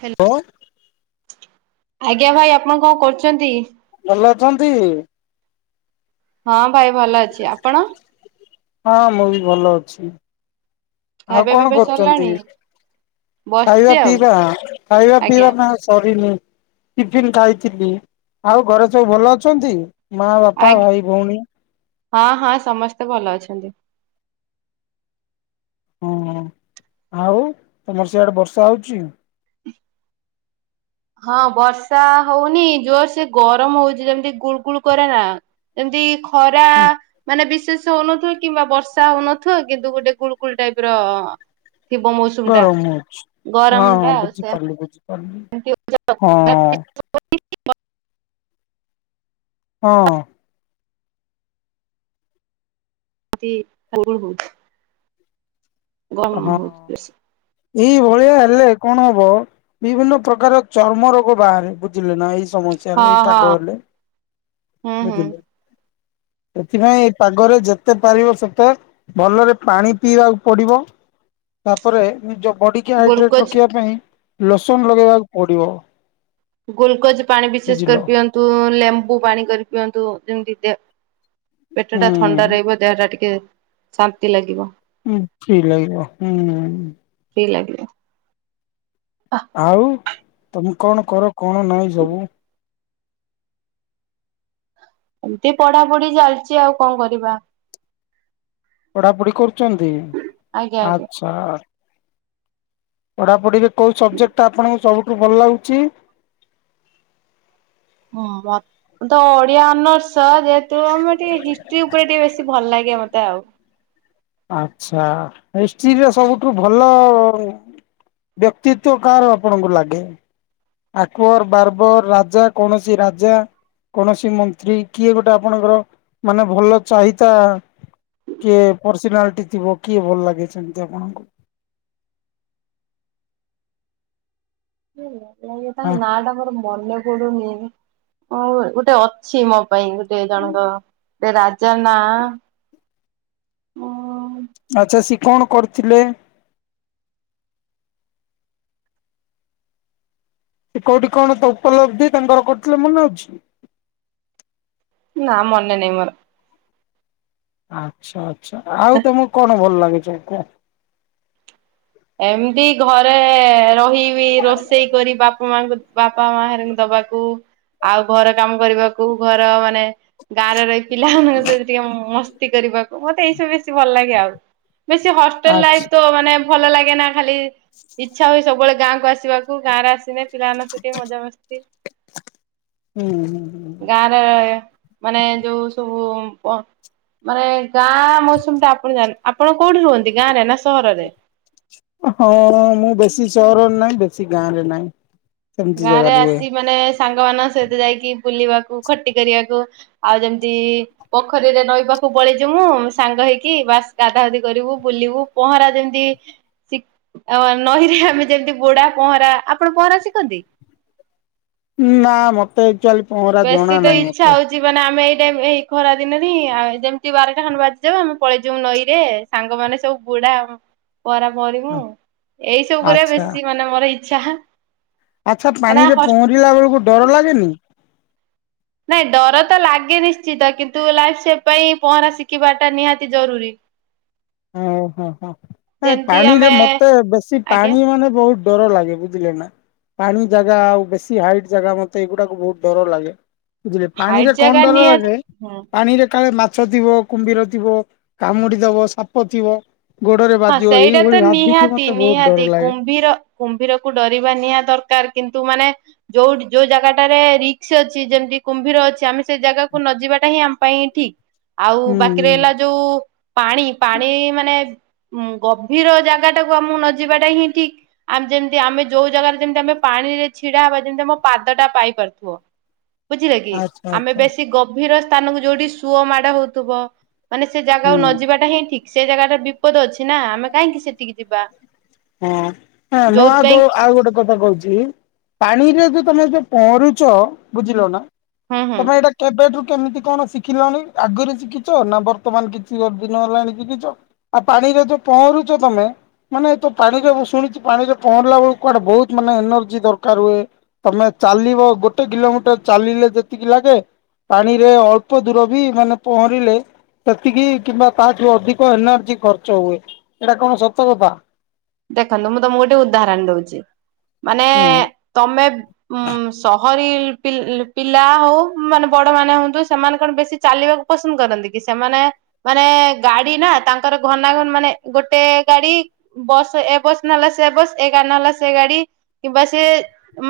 Hello ହଁ ଆଜ୍ଞା ଭାଇ ଆପଣ କଣ କରୁଛନ୍ତି? ଭଲ ଅଛନ୍ତି? ହଁ ଭାଇ ଭଲ ଅଛି। ଆପଣ? ହଁ ମୁଁ ବି ଭଲ ଅଛି। ଆଉ ଖାଇବା କଣ ପିଇବା କରୁଛନ୍ତି? ସରିଲାଣି? ବସିଛି ଖାଇବା ଆଉ ପିଇବା ହଁ ଖାଇବା ପିଇବା ଆଜ୍ଞା ତମର ସରିନି ଟିଫିନ ଖାଇଥିଲି। ଆଉ ଘରେ ସବୁ ଭଲ ଅଛନ୍ତି? ମା ବାପା ଆ ଭାଇ ଭଉଣୀ। ହଁ ହଁ ସମସ୍ତେ ଭଲ ଅଛନ୍ତି। ହୁଁ ଆଉ ତମର ସେଆଡେ ବର୍ଷା ହୋଉଛି? ହ ହଁ ବର୍ଷା ହଉନି ଜୋର ସେ ଗରମ ହୋଉଛି। ଯେମିତି ଗୁଳଗୁଳ କରେ ନା। ଏମତି ଖରା ମାନେ ବିଶେଷ ର୍ଷା ହଉନଥିବ କିମ୍ବା ବର୍ଷା ହଉନଥିବ କିନ୍ତୁ ଗୋଟେ ଗୁଳଗୁଳ ଟାଇପର ଥିବ ମୌସମ ଗରମ ହୋଉଛି। ହଁ ହଁ ବୁଝିପାରିଲି ବୁଝିପାରିଲି। ଏମିତି ହୋଉଛି ଆଉ। ହଁ। ହଁ। ଏମିତି ଗୁଳ ହୋଉଛି ହଁ। ଗରମ ହୋଉଛି ବେଶୀ। ଏଇ ଭଳିଆ ହେଲେ କଣ ହବ ବିଭିନ୍ନ ପ୍ରକାର ଚର୍ମ ରୋଗ ବାହାରେ ବୁଝିଲେ ନା ଏଇ ସମସ୍ୟାରେ ଏଇ ପାଗ ହେଲେ ହଁ ହୁଁ ହୁଁ ବୁଝିଲେ? ସେଥିପାଇଁ ଏଇ ପାଗରେ ଯେତେ ପାରିବ ସେତେ ଭଲରେ ପାଣି ପିଇବାକୁ ପଡିବ। ତାପରେ ନିଜ ବଡ଼ିିକି ହାଇଡ୍ରେଟ୍ ଗ୍ଲୁକୋଜ ରଖିବା ପାଇଁ ଲୋସନ ଲଗେଇବାକୁ ପଡ଼ିବ। ଗୁଲକୋଜ୍ ପାଣି ବିଶେଷ କରି ପିଅ ନ୍ତୁ ଲେମ୍ବୁ ପାଣି କରି ପିଅନ୍ତୁ ଯେମିତି ଦେ ପେଟ ଟା ଥଣ୍ଡା ହୁଁ ରହିବ। ଦେହ ଟା ଟିକେ ଶାନ୍ତି ଲାଗିବ। ହଁ ଠିକ୍ ଲାଗିବ ହୁଁ। ଫ୍ରି ଲାଗିବ। ଆଉ ତମେ କଣ କର କଣ ନାଇଁ ସବୁ? ଏମତି ପଢାପଢି ଚାଲିଛି ଆଉ କଣ କରିବା। ପଢାପଢି କରୁଛନ୍ତି ଆଜ୍ଞା ଆଜ୍ଞା ଆଛ ପଢାପଢିରେ କୋଉ ସବଜେକ୍ଟ ଟା ଆପଣଙ୍କୁ ସବୁଠୁ ଭଲ ଲାଗୁଛି? ହୁଁ ବା ମୁଁ ତ ଓଡ଼ିଆ ଅନର୍ ସହଜେ ତୁ ଆମର ଟିକେ ହିଷ୍ଟ୍ରି ଉପରେ ଟିକେ ବେଶୀ ଭଲ ଲାଗେ ମତେ ଆଉ। ଆଚ୍ଛା ହିଷ୍ଟ୍ରୀରେ ସବୁଠୁ ଭଲ ବ୍ୟକ୍ତିତ୍ଵ କାହାର ଆପଣଙ୍କୁ ଲାଗେ? ଆକବର ବାର୍ବର ରାଜା କୌଣସି ରାଜା କୌଣସି ମନ୍ତ୍ରୀ କିଏ ଗୋଟେ ଆପଣଙ୍କର ମାନେ ଭଲ ଚାହିତା କିଏ ପର୍ସନାଲିଟି ଥିବ କିଏ ଭଲ ଲାଗିଛନ୍ତି ଆପଣଙ୍କୁ? ଭଲ ଲାଗେ ତାଙ୍କ ହଁ। ନାଁ ଟା ତାଙ୍କର ମନେ ପଡୁନି। ହ ଗୋଟେ ଅଛି ମୋ ପାଇଁ ଗୋଟେ ଜଣଙ୍କ ଗୋଟେ ରାଜା ନା ଉଁ ଆଚ୍ଛା ସିଏ କଣ କରିଥିଲେ? ସେ କୋଉଠି କଣ ତ ଉପଲବ୍ଧି ତାଙ୍କର କରିଥିଲେ ମନେ ଅଛି? ନା ମନେ ନାଇଁ ମୋର। ଆଚ୍ଛା ଆଚ୍ଛା ଆଉ ତମକୁ କଣ ଭଲ ଲାଗେ ସବୁ କୁହ। ଏମିତି ଘରେ ରହିବି ରୋଷେଇ କରି ବାପା ମାଙ୍କୁ ବାପା ମା ହେରିଙ୍କୁ ଦବାକୁ। ଆଉ ଘର କାମ କରିବାକୁ ଘର ମାନେ ଗାଁରେ ରହି ପିଲା ଟିକେ ମସ୍ତି କରିବାକୁ, ମତେ ଏଇ ସବୁ ଭଲ୍‌ ଲାଗେ ଆଉ, ବେଶି ହଷ୍ଟେଲ୍‌ ଆଚ୍ଛା। ଲାଇପ୍ ତ ମାନେ ଭଲ ଲାଗେ ନା, ଇଚ୍ଛା ହୁଏ ସବୁବଳେ ଗାଁ କୁ ଆସିବାକୁ। ଗାଁ ରେ ଆସି [inaudible] ହୁଁ ହୁଁ ଗାଁ ରେ ମାନେ ଯଉ ସବୁ ମାନେ ଗାଁ ମୌସୁମ୍ ଟା, ଆପଣ କଉଠି ରୁହନ୍ତି ଗାଁ ରେ ନା ସହରରେ? ମୁଁ ବେଶୀ ସ--ରରେ ନାଇଁ, ବେଶୀ ଗାଁ ରେ ନାଇଁ। ଗାଁ ରେ ଆସି, ମାନେ ସାଙ୍ଗମାନଙ୍କ ସ--ତ ଯାଇକି ବୁଲିବାକୁ ଖଟି କରିବାକୁ ଆଉ ଯେମ୍ତି ପୋଖରୀରେ ନଈ----କୁ ପଳେଇ, ସାଙ୍ଗ ହେଇକି ବାସ୍‌ ଗାଧା ଗାଧି କରିବୁ ବୁଲିବୁ। ପହଁରା ଯେମ୍ତି ନଈରେ ଆମେ ଯେ----------ପହଁରା, ଆପଣ ପହଁରା ଶିଖନ୍ତି। ନା ମତେ ଏକ୍ଚୁଆଲି ପହଁରା ବେଶୀ ଜଣା ତ ନାହିଁ ଏତେ। [inaudible] ସାଙ୍ଗମାନେ ସବୁ ବୁ ଏଇ ସବୁ କରିବା, ଆଚ୍ଛା। ବେଶୀ ମାନେ ମର ଇଛା। ଆଚ୍ଛା, ପାଣିରେ ପହଁରିଲା ଳକୁ ଡ଼ର ଲାଗେନି? ଡ଼ର ତ ଲାଗେ ନିଶ୍ଚିତ, କିନ୍ତୁ ଲାଇପ୍ ସେପ୍ ପାଇଁ ପହଁରା ଶିଖିବା ଟା ନିହାତି ଜରୁରୀ। ଯେମିତି ପାଣିରେ ଆମେ ମତେ, ବେଶୀ ଆଜ୍ଞା ପାଣି ମାନେ ବହୁ ଡ଼ର ଲାଗେ ବୁଝିଲେ ନା। ପାଣି ଜାଗା ଆଉ ବେଶୀ ହାଇଟ୍ ଜାଗା, ମତେ ଏଗୁଡ଼ାକୁ ବହୁତ୍ ଡ଼ର ଲାଗେ। ବୁଝିଲେ, ପାଣିରେ ହାଇଟ୍ ଜାଗା ଡ଼ର ନିହାତି ଲାଗେ, ହୁଁ। ପାଣିରେ କାଳେ ମାଛ ଥିବ। କୁ--ର ଥିବ, କାମୁଡ଼ି ଦବ ସାପ ଥିବ। ଗୋଡ଼ରେ ହଁ ବାଜିବ, ସେଇଟା ତ ଏଇଭଳି ଭାବିକି ନିହାତି ମତେ ହୁତ୍ ନିହାତି ଡ଼ର ଲାଗେ। କୁମ୍ଭୀର କୁ ଡ଼ରିବା ନିହା ଦରକାର୍। କିନ୍ତୁ ମାନେ ଯଉ ଯଉ ଜାଗାଟା ରେ ରିକ୍ସ୍ ଅଛି, ଯେମ୍ତି କୁମ୍ଭୀର ଅଛି। ଆମେ ସେ ଜାଗାକୁ ନ ଯିବାଟା ହିଁ ପାଇଁ ଠିକ୍, ଆଉ ହୁଁ ବାକି ହୁଁ ରହିଲା ଯଉ ପାଣି। ପାଣି ମାନେ ଗଭୀର ଜାଗାଟା କୁ ଆ--କୁ ନ ଯିବାଟା ହିଁ ଠିକ୍। ଆମେ ଯଉ ଜାଗାରେ ଯେମ୍ତି ଆମେ ପାଣିରେ ଛିଡ଼ା ବା, ଯେମ୍ତି ଆମ ପାଦଟା ପାଇ ପାରୁ---ବ। ବୁଝିଲେ କି, ଆଚ୍ଛା ଆମେ ଆଚ୍ଛା। ବେଶୀ ଗଭୀର ସ୍ଥାନକୁ ଯଉଠି ସୁଅ ମାଡ଼ ହଉ--ବ। ମାନେ ସେ ହୁଁ ଜାଗାକୁ ନ ଯିବାଟା ହିଁ ଠିକ୍, ସେ ଜାଗା ଟା ବିପଦ ଅଛି ନା ଆମେ କାହିଁକି ସେ--କି ଯିବା। ଆଉ ଯୋଉଥିପାଇଁ ଗୋଟେ କଥା କହୁଚି। ପାଣିରେ ଯଉ ତମେ ପ--ରୁଚ, ବୁଝିଲ ନା ହୁଁ ହୁଁ ତମେ ଏଇଟା କେବେଠୁ କେମିତି କ'ଣ ଶିଖିଲଣି? ଆଗୁରୁ ଶିଖିଚ ନା ବର୍ତ୍ତମାନ କିଛି ଦିନ ହେଲାଣି ଶିଖିଚ? ଆଉ ପାଣିରେ ପହଁରୁଚ ତମେ, ମାନେ ପାଣିରେ ମୁଁ ଶୁଣିଚି, ପାଣିରେ ପହଁରିଲା କୁଆଡ଼େ ବହୁତ୍ ମାନେ ଏନର୍ଜି ଦରକାର୍ ହୁଏ। ତମେ ଚାଲିବ, ଗୋଟେ କିଲୋମିଟର୍ ଚାଲିଲେ ଯେତିକି ଲାଗେ। ପାଣିରେ, ଅଳ୍ପ ଦୂର ବି ମାନେ ପହଁରିଲେ ସେତିକି କିମ୍ବା ତା ଠୁ ଅଧିକ ଏନର୍ଜି ଖର୍ଚ୍ଚ ହୁଏ, ଏଟା କଣ ସତ କଥା? ଦେଖନ୍ତୁ, ମୁଁ ତମକୁ ଗୋଟେ ଉଦାହର ଦଉଚି। ମାନେ [inaudible] [inaudible] ସହରୀ ପିଲା ହଉ, ମାନେ ବଡ଼ ମାନେ ହୁଅନ୍ତୁ ସେମାନେ କ'ଣ ବେଶୀ ଚାଲିବାକୁ [inaudible] ମାନେ ଗାଡ଼ି ନା, ତାଙ୍କର ଘନା ମାନେ ଗୋଟେ ଗାଡ଼ି ବସ୍ ଏ ବସ୍‌----ସେ ବସ୍‌ ଏ ଗାଡ଼ି ନ----ଲା ସେ ଗାଡ଼ି, କି ସିଏ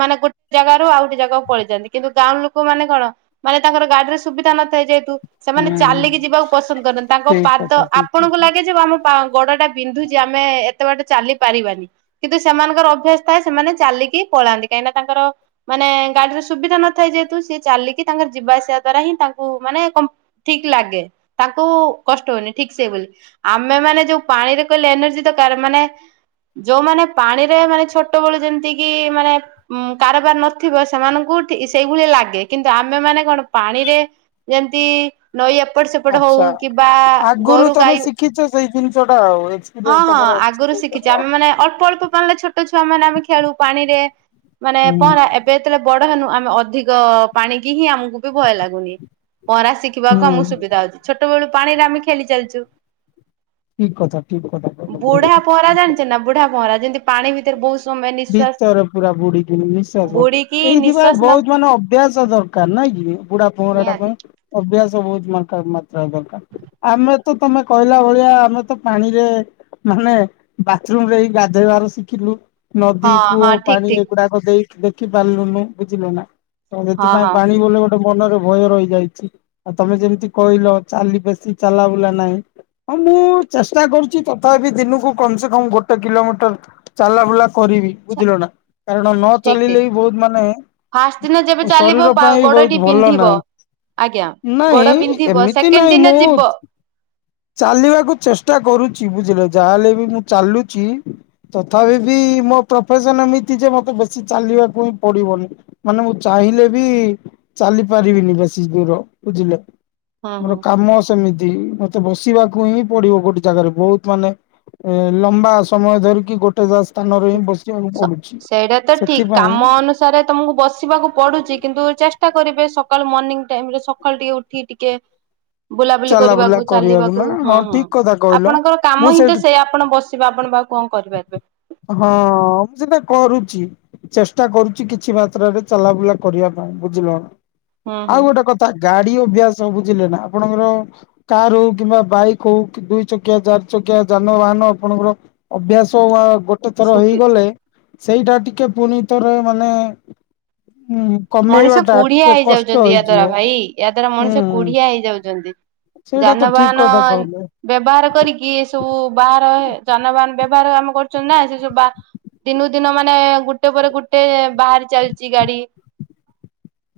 ମାନେ ଜାଗାରୁ ଆଉ ଗୁଟେ ଜାଗାକୁ ପଳେଇ ଯାନ୍ତି। କିନ୍ତୁ ଗାଁ ଲୁକ ମାନେ କ ମାନେ ତାଙ୍କର ଗାଡ଼ି ରେ ସୁବିଧା ନଥାଏ ଯେହେତୁ ସେମାନେ ହୁଁ ଚାଲିକି ଯିବାକୁ ପସ କରନ୍ତି, ତାଙ୍କ ଠିକ ପାଦ କଥା ଠିକ ଆପଣଙ୍କୁ କଥା। ଲାଗେ ଯେ ଟା ବିନ୍ଧୁଚି ଆମେ ଏତେ ବା ଚାଲି ପାରିବାନି। କିନ୍ତୁ ସେମାନଙ୍କର ଅଭ୍ୟାସ ଥାଏ ସେମାନେ ଚାଲିକି ପଳାନ୍ତି କାହିଁକିନା ତାଙ୍କର ମାନେ ଗାଡିର ସୁବିଧା ନଥାଏ ଯେହେତୁ ସିଏ ଚାଲିକି ତାଙ୍କର ଯିବା ଆସିବା ଦ୍ଵାରା ହିଁ ତାଙ୍କୁ ମାନେ ଠିକ ଲାଗେ ତାଙ୍କୁ କଷ୍ଟ ହୁଏନି ଠିକ୍ ସେ ବୋଲି ଆମେ ମାନେ ଯୋଉ ପାଣିରେ କହିଲେ ଏନର୍ଜି ଦରକାର ମାନେ ଯୋଉମାନେ ପାଣିରେ ମାନେ ଛୋଟବେଳୁ ଯେମିତି କିି ମାନେ- ଉଁ କାରବାର ନଥିବ ସେମାନଙ୍କୁ ସେଇଭଳିଆ ଲାଗେ କିନ୍ତୁ ଆମେମାନେ କଣ ପାଣିରେ ଯେମିତି ନଈ ଏପଟ ସେପଟ ହଉ ଆଚ୍ଛା କିମ୍ବା ଆଗରୁ ଗୋରୁ ତମେ ଗାଈ ଶିଖିଛ ସେଇ ଜିନିଷ ଟା ଆଉ ହଁ ଏକ୍ସପିରିଏନ୍ସ ହଁ ତମର ଅଛି ଆଗରୁ ସି କିଛି ସେଇଟା ଆଉ। ଆମେ ମାନେ ଅଳ୍ପ ଅଳ୍ପ ପାଣିରେ ଛୋଟ ଛୁଆ ମାନେ ଆମେ ଖେଳୁ ପାଣି ରେ ମାନେ ହୁଁ ପହଁରା ଏବେ ଯେତେବେଳେ ବଡ ହେନୁ ଆମେ ଅଧିକ ପାଣିକି ହିଁ ଆମକୁ ବି ଭୟ ଲାଗୁନି ପରାଶ ଦେଖିବାକୁ ହୁଁ ଆମକୁ ସୁବିଧା ହଉଛି ଛୋଟ ବେଳୁ ପାଣିରେ ଆମେ ଖେଳି ଚାଲିଛୁ। ଠିକ କଥା ଠିକ କଥା ବୁଢା ପହଁରା କଥା। ଜାଣିଛ ନା ବୁଢା ପହଁରା ଯେମିତି ପାଣି ଭିତରେ ବହୁତ ସମୟ ନିଶ୍ଵାସ ଭିତରେ ପୁରା ବୁଡିିକିନି ବୁଡିକି ନିଶ୍ୱାସ ଏଇଥିପାଇ ନିଶ୍ଵାସ ନ ବହୁତ ମାନେ ଅଭ୍ୟାସ ଦରକାର ନାଇଁ କି ବୁଢା ପହଁରା ଟା ନିହାତି ପାଇଁ। ଅଭ୍ୟାସ ବହୁତ ମା ମାତ୍ରାରେ ଦରକାର। ଆମେ ତ ତମେ କହିଲା ଭଳିଆ ଆମେ ତ ପାଣିରେ ମାନେ ବାଥରୁମ ରେ ହି ଗାଧେଇବାର ଶିଖିଲୁ। ନଦୀ ହଁ କୂଅ ହଁ ଠିକ ପାଣି ଠିକ ଏଗୁଡାକ ଦେଇ ଦେଖି ପାରିଲୁନୁ ବୁଝିଲ ନା। ହଁ ସେଥିପାଇଁ ହଁ ପାଣି ବୋଲେ ଗୋଟେ ଗୋଟେ ମନରେ ଭୟ ରହିଯାଇଛି ଆଉ ତମେ ଯେମିତି କହିଲ ଚାଲି ବେଶି ଚାଲା ବୁଲା ନାହିଁ। ହଁ ମୁଁ ଚେଷ୍ଟା କରୁଛି ତଥାପି ଦିନକୁ କମ ସେ କମ ଗୋଟେ କିଲୋମିଟର ଚାଲା ବୁଲା କରିବି ବୁଝିଲ ନା। କାରଣ ନ ଠିକ ଚାଲିଲେ ଠିକ। ବି ବହୁତ ଫାଷ୍ଟ ଦିନ ଯେବେ ମାନେ ଚାଲିବ ଶରୀର ପାଇଁ ବି ଗୋଡଟି ବହୁତ ଭଲ ବିନ୍ଧିବ ନାହିଁ। ଆଜ୍ଞା। ଗୋଡ ନାଇଁ ବିନ୍ଧିବ ଏମିତି ସେକେଣ୍ଡ ନାହିଁ ଦିନ ମୁଁ ଯିବ ଚାଲିବାକୁ ଚେଷ୍ଟା କରୁଛି ବୁଝିଲ ଯାହାହେଲେ ବି ମୁଁ ଚାଲୁଛି। ତଥାପି ବି ମୋ ପ୍ରଫେସନ ଏମିତି ଯେ ମତେ ବେଶୀ ଚାଲିବାକୁ ହିଁ ପଡିବନି ମାନେ ମୁଁ ଚାହିଁଲେ ବି ଚାଲି ପାରିବିନି ବେଶୀ ଦୂର ବୁଝିଲେ ହଁ ମୋର ହଁ। କାମ ସେମିତି ମତେ ବସିବାକୁ ହିଁ ପଡିବ ଗୋଟେ ଜାଗାରେ ବହୁତ ମାନେ ଏ ଲମ୍ବା ସମୟ ଧରିକି ଗୋଟେ ଦସ୍ ଟା ନରୁ ହିଁ ବସିବାକୁ ପଡୁଛି ସେଥିପାଇଁ ଛାଡ଼ ତମକୁ ବସିବାକୁ ପଡୁଛି କିନ୍ତୁ ଚେଷ୍ଟା କରିବେ ସକାଳୁ ମର୍ଣ୍ଣିିଂ ଟାଇମ ରେ ସକାଳୁ ଟିକେ ଉଠି ଟିକେ [inaudible] ବୁଲାବୁଲି ଚାଲାବୁଲା କରିବାକୁ ନା ଚାଲିବାକୁ ହଁ ହଁ। ଠିକ କଥା କହିଲ। ଆପଣଙ୍କର ମୁଁ କାମ ହିଁ ତ ସେଇଠି ସେଇୟା ଆପଣ ବସିବେ ଆପଣ ବା ଆଉ କଣ କରିପାରିବେ। ହଁ ମୁଁ ସେଟା କରୁଛି। ଚେଷ୍ଟା କରୁଛି କିଛି ମାତ୍ରରେ ଚଲାବୁଲା କରିବା ପାଇଁ ବୁଝିଲ। ହୁଁ ଆଉ ହୁଁ ଗୋଟେ କଥା ଗାଡି ଅଭ୍ୟାସ ବୁଝିଲେ ନା ଆପଣଙ୍କର କାର ହଉ କିମ୍ବା ବାଇକ୍ ହଉ କି ଦୁଇ ଚକିଆ ଚାରି ଚକିଆ ଯାନବାହାନ ଆପଣଙ୍କର ଅଭ୍ୟାସ ଆ ଗୋ ଗୋଟେଥର ସୁପି ହେଇଗଲେ ସେଇଟା ଟିକେ ପୁଣିଥରେ ମାନେ ଉଁ। କମେଇବା ମଣିଷ ଟା କୁଢିଆ ଟିକେ କଷ୍ଟ ହେଇଯାଉଛନ୍ତି ୟା ହେଇଯିବ। ଦ୍ଵାରା ଭାଇ ୟା ଦ୍ଵାରା ହୁଁ ମଣିଷ କୁଡିିଆ ହେଇଯାଉଛନ୍ତି। ସେଇଟା ତ ଠିକ ଯାନବାହାନ। କଥା କହିଲେ। ବ୍ୟବହାର କରିକି ଏ ସବୁ ବାହାର ଯାନବାହାନ ବ୍ୟବହାର ଆମେ କରୁଛନ୍ତି ନା ସେ ସବୁ ବା ଦିନକୁ ଦିନ ମାନେ ଗୋଟେ ପରେ ଗୋଟେ ବାହାରି ଚାଲିଛି ଗାଡି।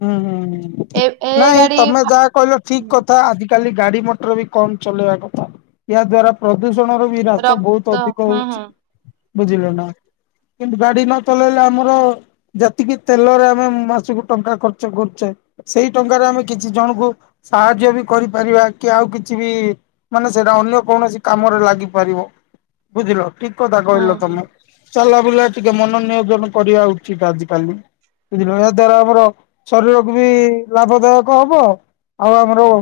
ହୁଁ ହୁଁ ହୁ ଏ ଏ ନାଇଁ ଗାଡି ତମେ ଯାହା କହିଲ ଠିକ ହୁଁ କଥା ଆ କାଲି ଗାଡି ମଟର ବି କମ ଚଲେଇବା କଥା ଏହା ଦ୍ଵାରା ପ୍ରଦୂଷଣର ରାସ ରକ୍ତ ବହୁତ ଅଧିକ ହୁଁ ହୁଁ ହଉଛି ବୁଝିଲ ନା। କିନ୍ତୁ ଗାଡି ନ ଚଲେଇଲେ ଆମର ଜାତିକି ତେଲରେ ଆମେ ମାସକୁ ଟଙ୍କା ଖର୍ଚ୍ଚ କରୁଛେ ସେଇ ଟଙ୍କାରେ ଆମେ କିଛି ଜଣଙ୍କୁ ସାହାଯ୍ୟ ବି କରିପାରିବା। କି ଆଉ କିଛି ବି-ଇ-ଇ ମାନେ ସେଇଟା ଅନ୍ୟ କୌଣସି କାମରେ ଲାଗିପାରିବ। ବୁଝିଲ ଠିକ କଥା ହୁଁ କହିଲ ହୁଁ ତମେ। ଚଲା ବୁଲା ଟିକେ ମନୋନିୟୋଜନ କରିବା ଉଚିତ ଆଜି କାଲି। ବୁଝିଲ ଏହା ଦ୍ଵାରା ଆମର ଶରୀରକୁ ବି ଲାଭଦାୟକ ହବ ଆଉ ଆମର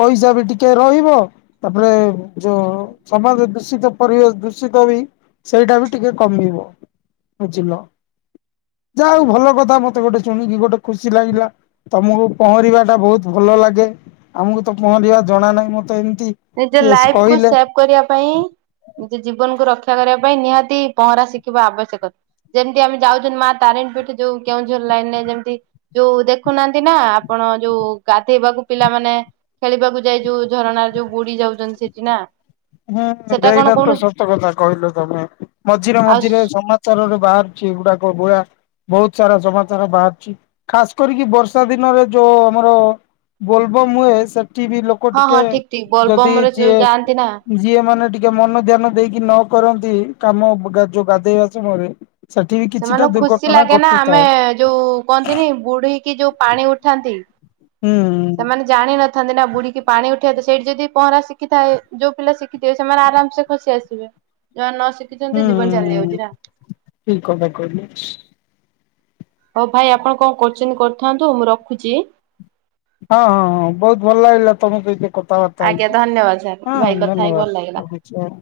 ପଇସା ବି ଟିକେ ରହିବ। ତାପରେ ଯୋଉ ସମାଜ ଦୂଷିତ ପରିବେଶ ଦୂଷିତ ବି ସେଇଟା ବି ଟିକେ କମିବ ବୁଝିଲ। ଯା ହଉ ଭଲ କଥା ମତେ ଗୋଟେ ଶୁଣିକି ଗୋଟେ ଖୁସି ଲାଗିଲା ତମକୁ ପହଁରିବା ଟା ବହୁତ ଭଲ ଲାଗେ। ଆମକୁ ତ ପହଁରିବା ଜଣା ନାହିଁ ମତେ ଏମିତି ନିଜ କିଏ ଲାଇଫ କୁ କହିଲେ। ସେଭ କରିବା ପାଇଁ ନିଜ ଜୀବନକୁ ରକ୍ଷା କରିବା ପାଇଁ ନିହାତି ପହଁରା ଶିଖିବା ଆବଶ୍ୟକ। ଯେମିତି ଆମେ ଯାଉଛନ୍ତି ମା ତାରିଣୀ ପୀଠ ଯୋଉ କେଉଁଝର ଲାଇନରେ ଯେମିତି ଯୋଉ ଦେଖୁନାହାନ୍ତି ନା ଆପଣ ଯୋଉ ଗାଧେଇବାକୁ ପିଲାମାନେ ଖେଳିବାକୁ ଯାଇ ଯୋଉ ଝରଣାରେ ଯୋଉ ବୁଡି ଯାଉଛନ୍ତି ସେଠି ନା। ହୁଁ ସେଟା କଣ ଏଇଟା ତ କହୁନୁ ସତ କଥା କହିଲ ତମେ ମଝିରେ ଆଉ ମଝିରେ ସମାନ ସ୍ତରରେ ବାହାରୁଛି ଏଗୁଡାକ ବୁରା ବହୁତ ସାରା ସମମାଚାର ବାହାରୁଛି। ଖାସ କରିକି ବର୍ଷା ଦିନରେ ଯୋ ଆମର ବୋଲବୋମ୍ ହୁଏ ସେଠି ବି ଲୋକ ହଁ ଟିକେ ହଁ ଠିକ ଠିକ ଯଦି ବୋଲବମ ରେ ଯୋଉ ଚିଏ ଯାଆନ୍ତି ନା ଯିଏ ମାନେ ଟିକେ ମନ ଧ୍ୟାନ ଦେଇକି ନ କରନ୍ତି କାମ ବ ଯୋ ଗାଧେଇବା ସମୟରେ ସେଠି ବି କିଛିଟା ସେମାନଙ୍କୁ ଖୁସି ଦୁର୍ଘଟଣା ଲାଗେ ନା ଆମେ ଘଟିଥାଏ ଯୋଉ କହନ୍ତିନି ବୁଢ଼ିକି ଯୋଉ ପାଣି ଉଠାନ୍ତି। ହୁଁ। ସେମାନେ ଜାଣିନଥାନ୍ତି ନା ବୁଢୀକି ପାଣି ଉଠେଇଥାଏ ସେଇଠି ଯଦି ପହଁରା ଶିଖିଥାଏ ଯୋଉ ପିଲା ଶିଖିଥିବେ ସେମାନେ ଆରାମ ସେ ଖସି ଆସିବେ ଯଉମାନେ ନ ହୁଁ ଶିଖିଛନ୍ତି ଜୀବନ ଚାଲି ହୁଁ ଯାଉଛି ନା। ଠିକ କଥା କହିଲେ। ହଉ ଭାଇ ଆପଣ କଣ କରୁଛନ୍ତି କରିଥାନ୍ତୁ। ମୁଁ ରଖୁଛି। ହଁ ହଁ ହଁ ବହୁତ ଭଲ ଲାଗିଲା ତମ ସହିତ କଥା ବାର୍ତ୍ତା ଆଜ୍ଞା ହେଇକି। ଧନ୍ୟବାଦ ସାର୍ ହଁ, ଭାଇ କଥା ହେଇକି ଭଲ ଧନ୍ୟବାଦ ଲାଗିଲା। ରଖୁଛି ହଉ।